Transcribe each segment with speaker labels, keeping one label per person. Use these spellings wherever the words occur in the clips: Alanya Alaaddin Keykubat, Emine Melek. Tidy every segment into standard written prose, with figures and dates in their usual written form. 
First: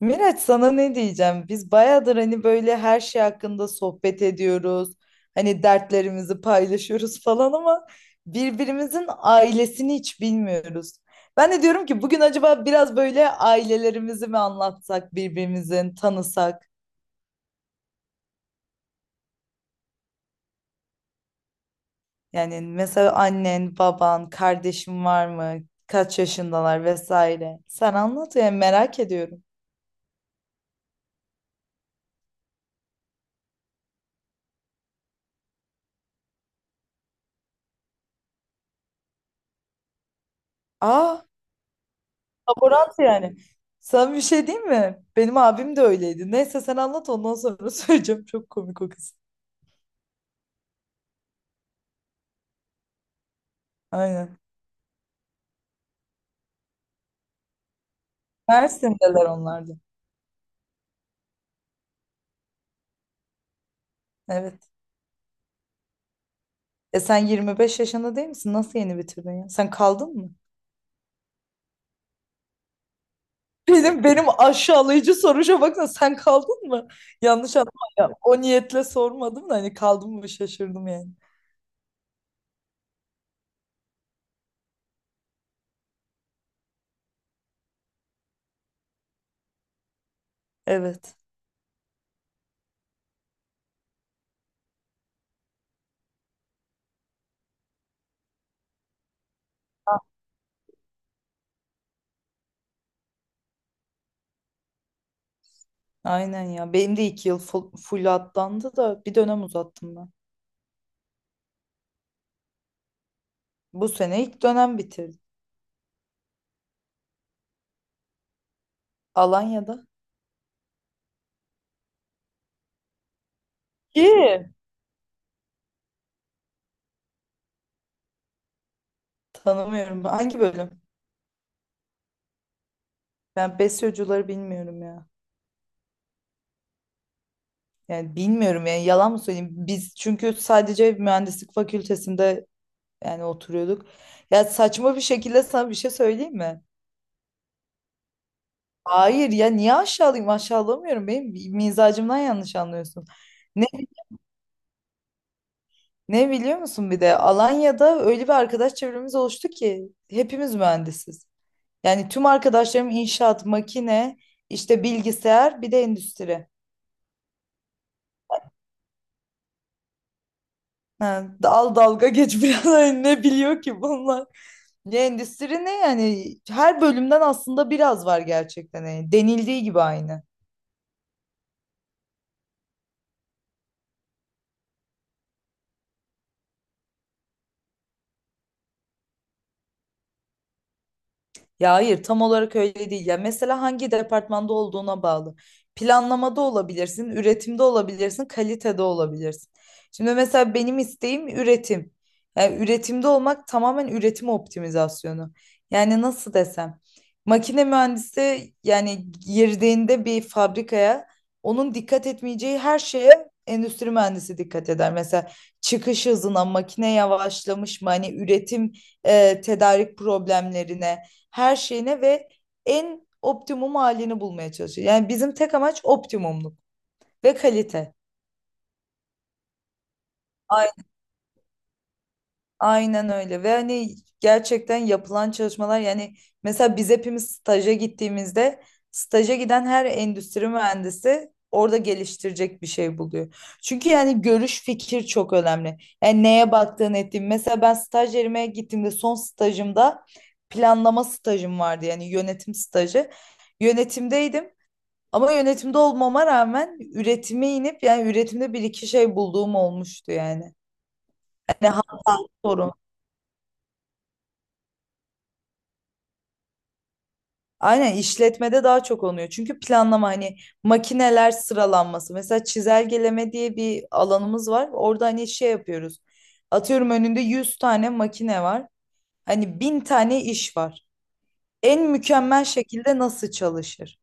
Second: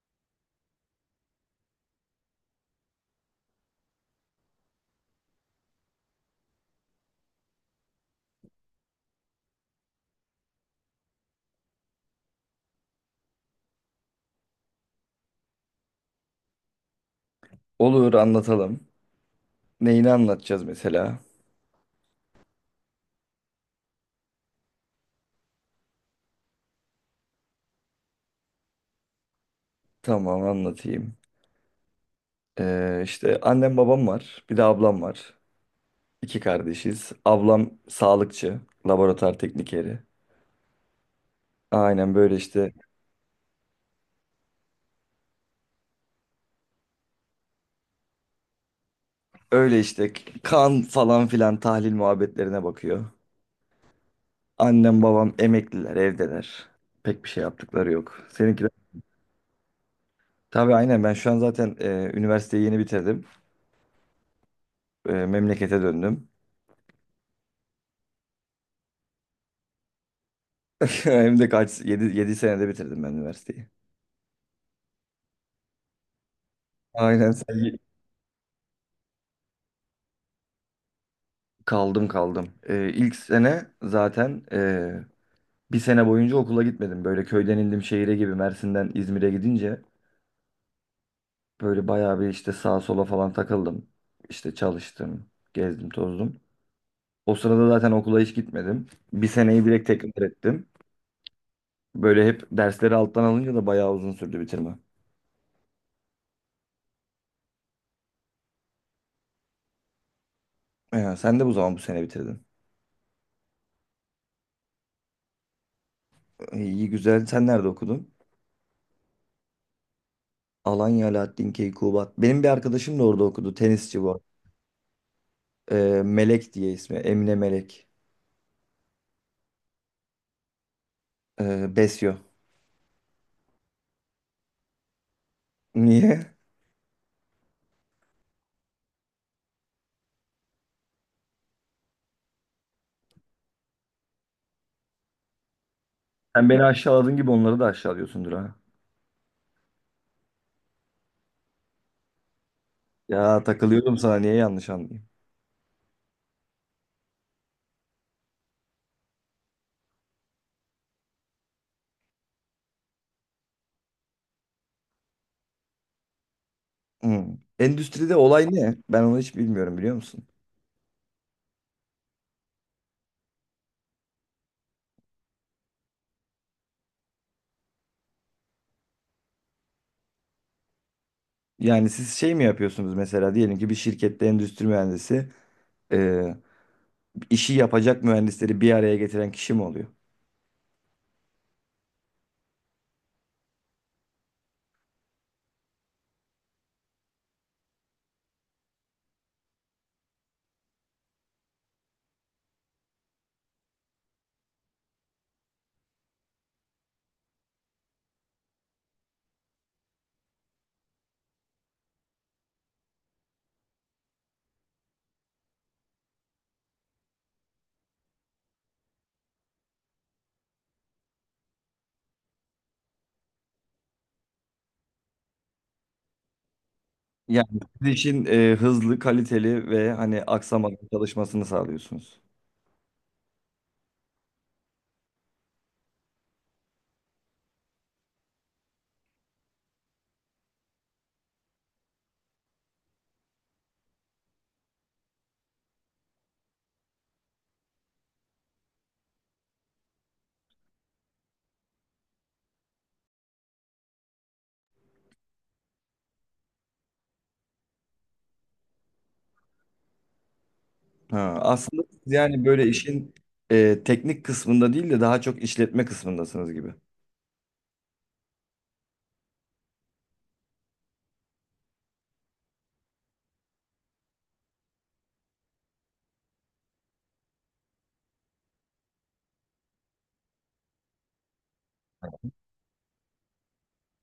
Speaker 1: Miraç, sana ne diyeceğim? Biz bayağıdır hani böyle her şey hakkında sohbet ediyoruz. Hani dertlerimizi paylaşıyoruz falan ama birbirimizin ailesini hiç bilmiyoruz. Ben de diyorum ki bugün acaba biraz böyle ailelerimizi mi anlatsak, birbirimizin tanısak?
Speaker 2: Olur anlatalım. Neyini anlatacağız mesela?
Speaker 1: Yani mesela annen, baban, kardeşin var mı? Kaç yaşındalar vesaire. Sen anlat yani merak ediyorum.
Speaker 2: Tamam anlatayım. İşte annem babam var. Bir de ablam var. İki kardeşiz. Ablam sağlıkçı. Laboratuvar teknikeri.
Speaker 1: Aa.
Speaker 2: Aynen böyle işte.
Speaker 1: Laborant yani. Sen bir şey değil mi? Benim abim de öyleydi. Neyse sen anlat ondan sonra söyleyeceğim. Çok komik o kız.
Speaker 2: Öyle işte kan falan filan tahlil muhabbetlerine bakıyor.
Speaker 1: Aynen.
Speaker 2: Annem babam emekliler evdeler. Pek bir şey yaptıkları yok. Seninki de...
Speaker 1: Mersin'deler onlardı.
Speaker 2: Tabii aynen ben şu an zaten üniversiteyi yeni bitirdim.
Speaker 1: Evet.
Speaker 2: Memlekete döndüm.
Speaker 1: E sen 25 yaşında değil misin? Nasıl yeni bitirdin ya? Sen kaldın mı?
Speaker 2: Hem de kaç 7 7 senede bitirdim ben üniversiteyi.
Speaker 1: Benim aşağılayıcı soruşa baksana, sen kaldın mı?
Speaker 2: Aynen
Speaker 1: Yanlış anlama
Speaker 2: sen.
Speaker 1: ya. O niyetle sormadım da hani kaldın mı, şaşırdım yani.
Speaker 2: Kaldım kaldım. İlk sene zaten bir sene boyunca okula gitmedim. Böyle köyden indim şehire gibi Mersin'den İzmir'e gidince
Speaker 1: Evet.
Speaker 2: böyle bayağı bir işte sağa sola falan takıldım. İşte çalıştım, gezdim, tozdum. O sırada zaten okula hiç gitmedim. Bir seneyi direkt tekrar ettim. Böyle hep dersleri alttan alınca da bayağı uzun sürdü bitirme.
Speaker 1: Aynen ya. Benim de 2 yıl full, full atlandı da bir dönem uzattım ben.
Speaker 2: Sen de bu sene bitirdin.
Speaker 1: Bu sene ilk dönem bitirdim.
Speaker 2: İyi güzel. Sen nerede okudun?
Speaker 1: Alanya'da.
Speaker 2: Alanya Alaaddin Keykubat. Benim bir arkadaşım da orada okudu. Tenisçi bu arada.
Speaker 1: İyi.
Speaker 2: Melek diye ismi. Emine Melek.
Speaker 1: Tanımıyorum. Hangi bölüm?
Speaker 2: Besyo.
Speaker 1: Ben besyocuları bilmiyorum ya.
Speaker 2: Niye?
Speaker 1: Yani bilmiyorum yani, yalan mı söyleyeyim? Biz çünkü sadece mühendislik fakültesinde yani oturuyorduk. Ya saçma bir şekilde sana bir şey söyleyeyim
Speaker 2: Sen
Speaker 1: mi?
Speaker 2: beni aşağıladığın gibi onları da aşağılıyorsundur ha.
Speaker 1: Hayır ya, niye aşağılayayım? Aşağılamıyorum. Benim mizacımdan yanlış anlıyorsun.
Speaker 2: Ya
Speaker 1: Ne,
Speaker 2: takılıyorum sana niye yanlış anlayayım?
Speaker 1: ne biliyor musun, bir de Alanya'da öyle bir arkadaş çevremiz oluştu ki hepimiz mühendisiz. Yani tüm arkadaşlarım inşaat, makine, işte bilgisayar bir de endüstri.
Speaker 2: Hmm. Endüstride olay ne? Ben onu hiç bilmiyorum biliyor musun?
Speaker 1: Ha, dalga geç biraz. Hani ne biliyor ki bunlar? Ya endüstri ne yani? Her bölümden aslında biraz var gerçekten. Yani denildiği gibi aynı.
Speaker 2: Yani siz şey mi yapıyorsunuz mesela diyelim ki bir şirkette endüstri mühendisi e, işi yapacak mühendisleri bir araya getiren kişi mi oluyor?
Speaker 1: Ya hayır, tam olarak öyle değil. Ya mesela hangi departmanda olduğuna bağlı. Planlamada olabilirsin, üretimde olabilirsin, kalitede olabilirsin. Şimdi mesela benim isteğim üretim. Yani üretimde olmak tamamen üretim optimizasyonu. Yani nasıl desem, makine mühendisi yani girdiğinde bir fabrikaya, onun dikkat etmeyeceği her şeye endüstri mühendisi dikkat eder. Mesela çıkış hızına, makine yavaşlamış mı, hani üretim tedarik problemlerine, her şeyine ve en optimum halini bulmaya çalışıyor. Yani bizim tek amaç optimumluk ve
Speaker 2: Yani siz
Speaker 1: kalite.
Speaker 2: işin hızlı, kaliteli ve hani
Speaker 1: Ay-
Speaker 2: aksamadan çalışmasını sağlıyorsunuz.
Speaker 1: Aynen öyle. Ve hani gerçekten yapılan çalışmalar yani, mesela biz hepimiz staja gittiğimizde, staja giden her endüstri mühendisi orada geliştirecek bir şey buluyor. Çünkü yani görüş, fikir çok önemli. Yani neye baktığın ettiğin. Mesela ben staj yerime gittiğimde, son stajımda planlama stajım vardı, yani yönetim stajı. Yönetimdeydim. Ama yönetimde olmama rağmen üretime inip yani üretimde bir iki şey bulduğum olmuştu yani.
Speaker 2: Ha,
Speaker 1: Hani
Speaker 2: aslında siz
Speaker 1: hata,
Speaker 2: yani böyle
Speaker 1: sorun.
Speaker 2: işin teknik kısmında değil de daha çok işletme kısmındasınız gibi.
Speaker 1: Aynen, işletmede daha çok oluyor. Çünkü planlama hani makineler sıralanması. Mesela çizelgeleme diye bir alanımız var. Orada hani şey yapıyoruz. Atıyorum önünde 100 tane makine var. Hani 1000 tane iş var. En mükemmel şekilde nasıl çalışır?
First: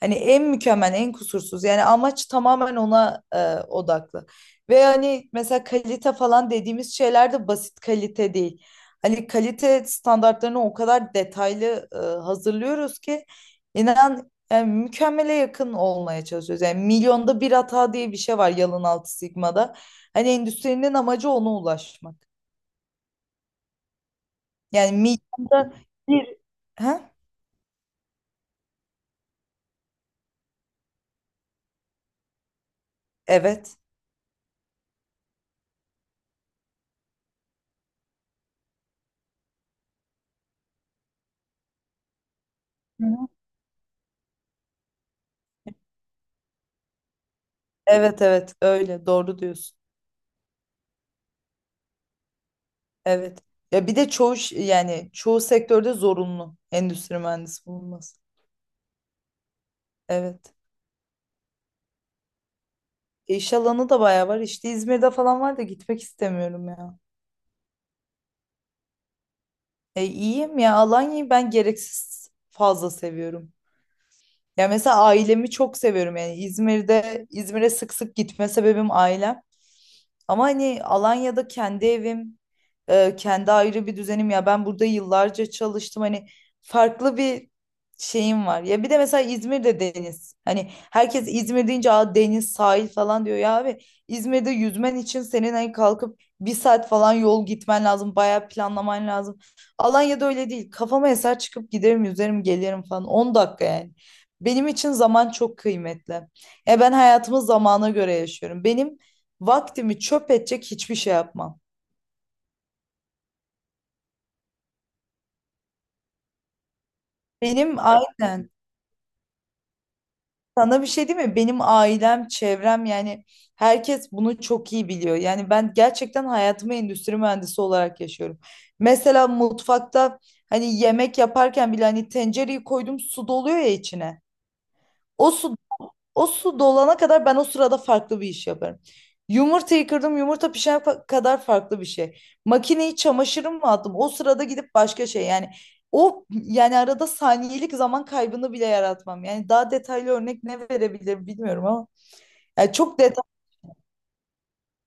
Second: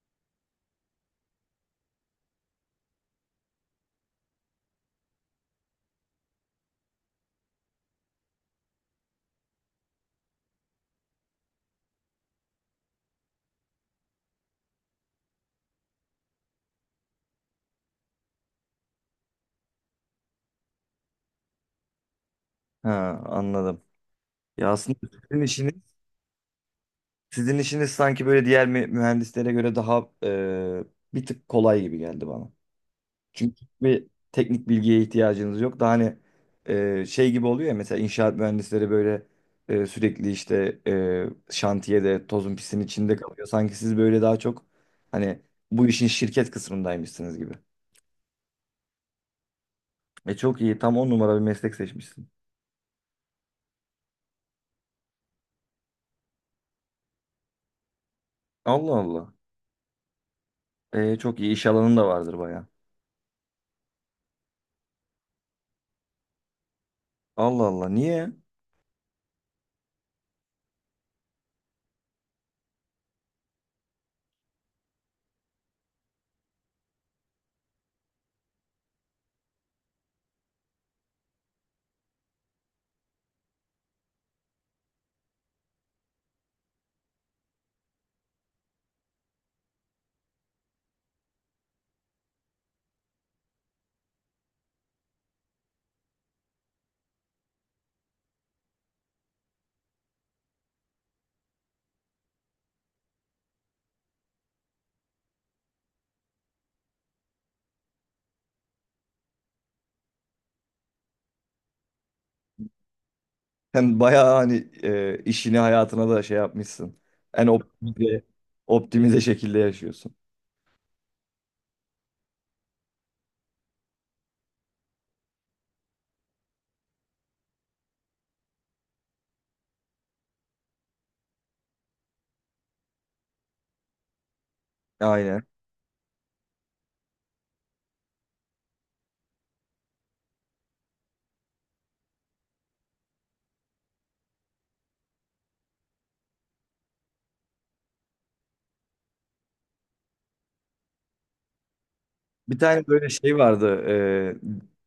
Speaker 1: Hani en mükemmel, en kusursuz. Yani amaç tamamen ona odaklı. Ve hani mesela kalite falan dediğimiz şeyler de basit kalite değil. Hani kalite standartlarını o kadar detaylı hazırlıyoruz ki inan yani mükemmele yakın olmaya çalışıyoruz. Yani milyonda bir hata diye bir şey var Yalın Altı Sigma'da. Hani endüstrinin amacı ona ulaşmak.
Speaker 2: Ha, anladım. Ya
Speaker 1: Yani
Speaker 2: aslında sizin
Speaker 1: milyonda
Speaker 2: işiniz,
Speaker 1: bir... Ha?
Speaker 2: sizin işiniz sanki böyle diğer mühendislere göre daha bir tık kolay gibi geldi bana. Çünkü
Speaker 1: Evet.
Speaker 2: bir teknik bilgiye ihtiyacınız yok. Daha hani şey gibi oluyor ya mesela inşaat mühendisleri böyle sürekli işte şantiyede tozun pisin
Speaker 1: Hı
Speaker 2: içinde
Speaker 1: hı.
Speaker 2: kalıyor. Sanki siz böyle daha çok hani bu işin şirket kısmındaymışsınız gibi.
Speaker 1: Evet, evet, öyle doğru diyorsun.
Speaker 2: Çok iyi tam 10 numara bir meslek seçmişsin.
Speaker 1: Evet. Ya bir de çoğu yani çoğu sektörde zorunlu endüstri mühendisi bulunması.
Speaker 2: Allah Allah.
Speaker 1: Evet.
Speaker 2: Çok iyi iş alanın da vardır baya.
Speaker 1: E iş alanı da bayağı var. İşte İzmir'de falan var da gitmek istemiyorum ya.
Speaker 2: Allah Allah niye?
Speaker 1: E iyiyim ya. Alanya'yı ben gereksiz fazla seviyorum. Ya mesela ailemi çok seviyorum yani İzmir'de, İzmir'e sık sık gitme sebebim ailem. Ama hani Alanya'da kendi evim, kendi ayrı bir düzenim ya. Ben burada yıllarca çalıştım. Hani farklı bir şeyim var. Ya bir de mesela İzmir'de deniz. Hani herkes İzmir deyince, "Aa, deniz, sahil" falan diyor. Ya abi, İzmir'de yüzmen için senin hani kalkıp 1 saat falan yol gitmen lazım. Bayağı planlaman lazım. Alanya'da öyle değil. Kafama eser, çıkıp giderim, yüzerim, gelirim falan. 10 dakika yani. Benim için zaman çok kıymetli. E ben hayatımı zamana göre yaşıyorum. Benim vaktimi çöp edecek hiçbir şey yapmam.
Speaker 2: Hem bayağı hani işini hayatına da şey yapmışsın. En
Speaker 1: Ya,
Speaker 2: optimize,
Speaker 1: aynen.
Speaker 2: optimize şekilde yaşıyorsun.
Speaker 1: Sana bir şey değil mi? Benim ailem, çevrem yani herkes bunu çok iyi biliyor. Yani ben gerçekten hayatımı endüstri mühendisi olarak yaşıyorum. Mesela mutfakta hani yemek yaparken bile, hani tencereyi koydum, su doluyor ya içine. O
Speaker 2: Aynen.
Speaker 1: su O su dolana kadar ben o sırada farklı bir iş yaparım. Yumurtayı kırdım, yumurta pişene kadar farklı bir şey. Makineyi, çamaşırım mı attım? O sırada gidip başka şey yani o yani arada saniyelik zaman kaybını bile yaratmam. Yani daha detaylı örnek ne verebilirim bilmiyorum ama
Speaker 2: Bir
Speaker 1: yani
Speaker 2: tane
Speaker 1: çok
Speaker 2: böyle
Speaker 1: detay,
Speaker 2: şey vardı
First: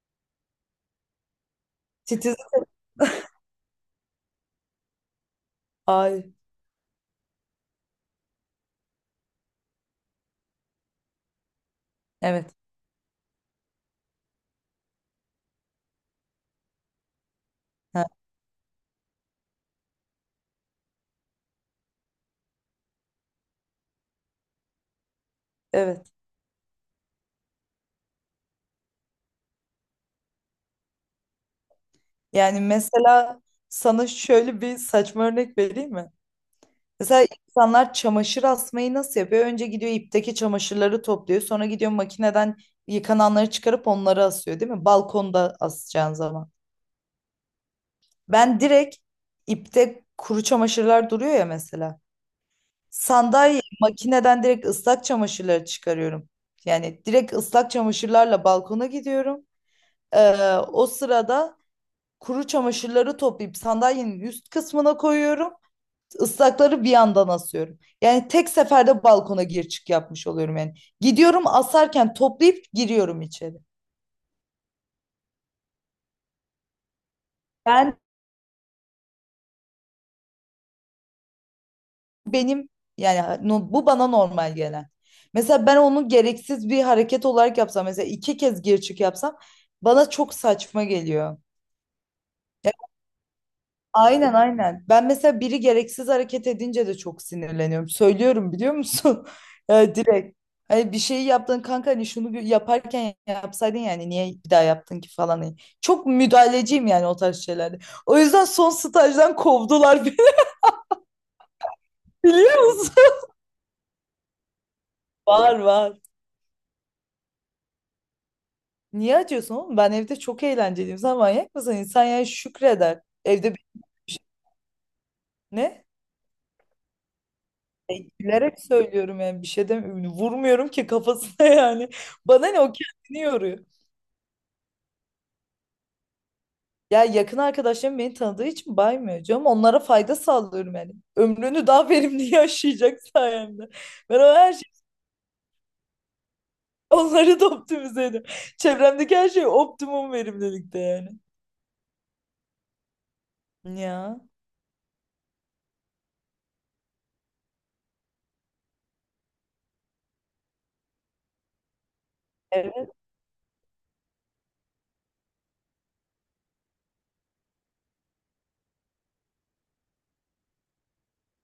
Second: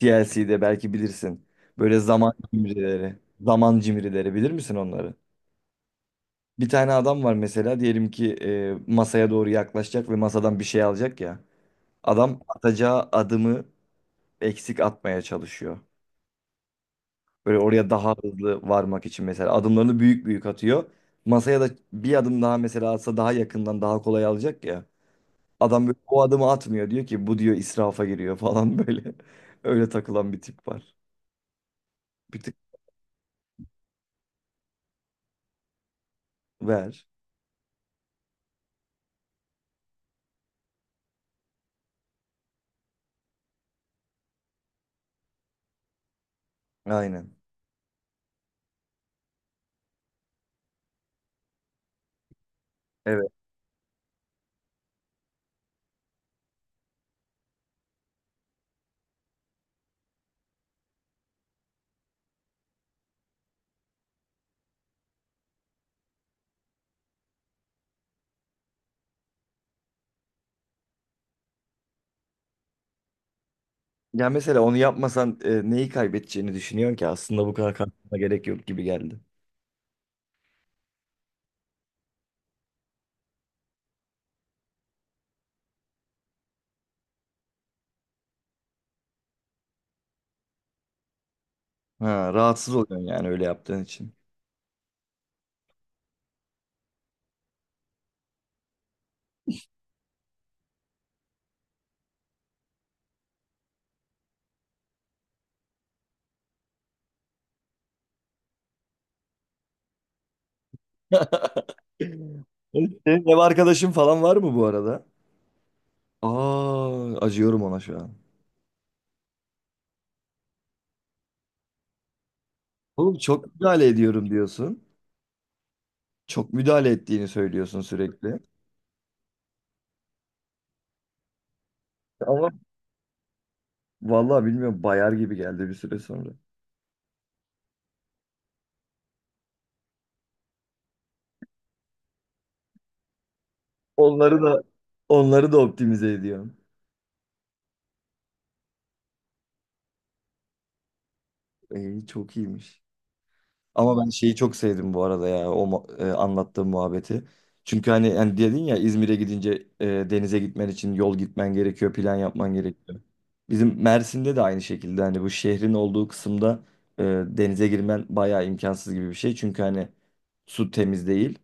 Speaker 2: DLC'de belki bilirsin. Böyle zaman
Speaker 1: titiz.
Speaker 2: cimrileri. Zaman cimrileri bilir misin onları?
Speaker 1: Ay,
Speaker 2: Bir tane adam var mesela diyelim ki masaya doğru yaklaşacak ve masadan bir şey alacak ya. Adam
Speaker 1: evet.
Speaker 2: atacağı adımı eksik atmaya çalışıyor. Böyle oraya
Speaker 1: Ha,
Speaker 2: daha hızlı varmak için mesela adımlarını büyük büyük atıyor. Masaya da bir adım daha mesela atsa daha yakından daha kolay alacak ya. Adam böyle
Speaker 1: evet.
Speaker 2: o adımı atmıyor diyor ki bu diyor israfa giriyor falan böyle. Öyle takılan bir tip var. Bir tık
Speaker 1: Yani mesela sana şöyle bir saçma örnek vereyim mi?
Speaker 2: ver.
Speaker 1: Mesela insanlar çamaşır asmayı nasıl yapıyor? Önce gidiyor, ipteki çamaşırları topluyor. Sonra gidiyor, makineden yıkananları çıkarıp onları asıyor, değil mi? Balkonda asacağın zaman.
Speaker 2: Aynen.
Speaker 1: Ben direkt, ipte kuru çamaşırlar duruyor ya mesela.
Speaker 2: Evet.
Speaker 1: Sandalye, makineden direkt ıslak çamaşırları çıkarıyorum. Yani direkt ıslak çamaşırlarla balkona gidiyorum. O sırada kuru çamaşırları toplayıp sandalyenin üst kısmına koyuyorum. Islakları bir yandan asıyorum. Yani tek seferde balkona gir çık yapmış oluyorum yani. Gidiyorum, asarken toplayıp giriyorum içeri.
Speaker 2: Ya mesela onu yapmasan neyi kaybedeceğini düşünüyorsun ki aslında bu kadar
Speaker 1: Ben
Speaker 2: kaybetmene gerek yok gibi geldi.
Speaker 1: Benim yani bu bana normal gelen. Mesela ben onu gereksiz bir hareket olarak yapsam, mesela 2 kez gir çık yapsam, bana çok saçma geliyor.
Speaker 2: Ha, rahatsız oluyorsun yani öyle yaptığın için.
Speaker 1: Aynen, aynen. Ben mesela biri gereksiz hareket edince de çok sinirleniyorum. Söylüyorum, biliyor musun? Ya direkt. Hani bir şeyi yaptın kanka, hani şunu bir yaparken yapsaydın, yani niye bir daha yaptın ki falan. Hani çok müdahaleciyim yani o tarz şeylerde. O yüzden son stajdan kovdular beni biliyor musun?
Speaker 2: Senin ev arkadaşın falan var mı bu arada?
Speaker 1: Var, var.
Speaker 2: Aa, acıyorum ona şu an.
Speaker 1: Niye acıyorsun oğlum? Ben evde çok eğlenceliyim. Sen manyak mısın? İnsan yani şükreder.
Speaker 2: Oğlum çok
Speaker 1: Evde bir
Speaker 2: müdahale
Speaker 1: şey.
Speaker 2: ediyorum diyorsun.
Speaker 1: Ne?
Speaker 2: Çok müdahale ettiğini söylüyorsun
Speaker 1: E,
Speaker 2: sürekli.
Speaker 1: Gülerek söylüyorum yani, bir şey demiyorum. Vurmuyorum ki kafasına yani. Bana
Speaker 2: Ama
Speaker 1: ne, o kendini yoruyor.
Speaker 2: vallahi bilmiyorum bayar gibi geldi bir süre sonra.
Speaker 1: Ya yakın arkadaşlarım beni tanıdığı için baymıyor canım. Onlara fayda sağlıyorum yani. Ömrünü daha verimli yaşayacak sayemde. Ben o
Speaker 2: Onları
Speaker 1: her
Speaker 2: da
Speaker 1: şey
Speaker 2: onları da optimize ediyorum.
Speaker 1: onları da optimize ediyorum. Çevremdeki her şey optimum verimlilikte yani.
Speaker 2: İyi çok iyiymiş. Ama ben
Speaker 1: Ya.
Speaker 2: şeyi çok sevdim bu arada ya anlattığım muhabbeti. Çünkü hani yani dedin ya İzmir'e gidince denize gitmen için yol gitmen gerekiyor, plan yapman
Speaker 1: Evet,
Speaker 2: gerekiyor. Bizim Mersin'de de aynı şekilde hani bu şehrin olduğu kısımda denize girmen bayağı imkansız gibi bir şey. Çünkü hani su temiz değil.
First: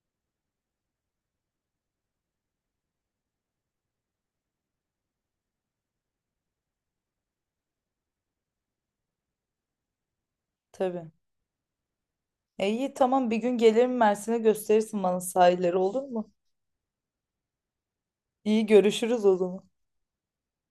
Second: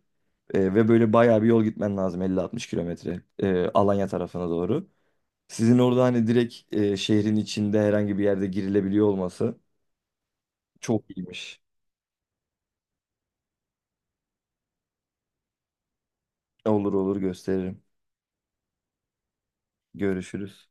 Speaker 2: Ve böyle bayağı bir yol gitmen lazım 50-60 kilometre Alanya tarafına doğru. Sizin orada hani direkt şehrin içinde herhangi bir yerde girilebiliyor olması çok
Speaker 1: tabii.
Speaker 2: iyiymiş.
Speaker 1: E iyi, tamam, bir gün gelirim Mersin'e, gösterirsin bana sahilleri, olur mu?
Speaker 2: Olur olur gösteririm.
Speaker 1: İyi, görüşürüz o zaman.
Speaker 2: Görüşürüz.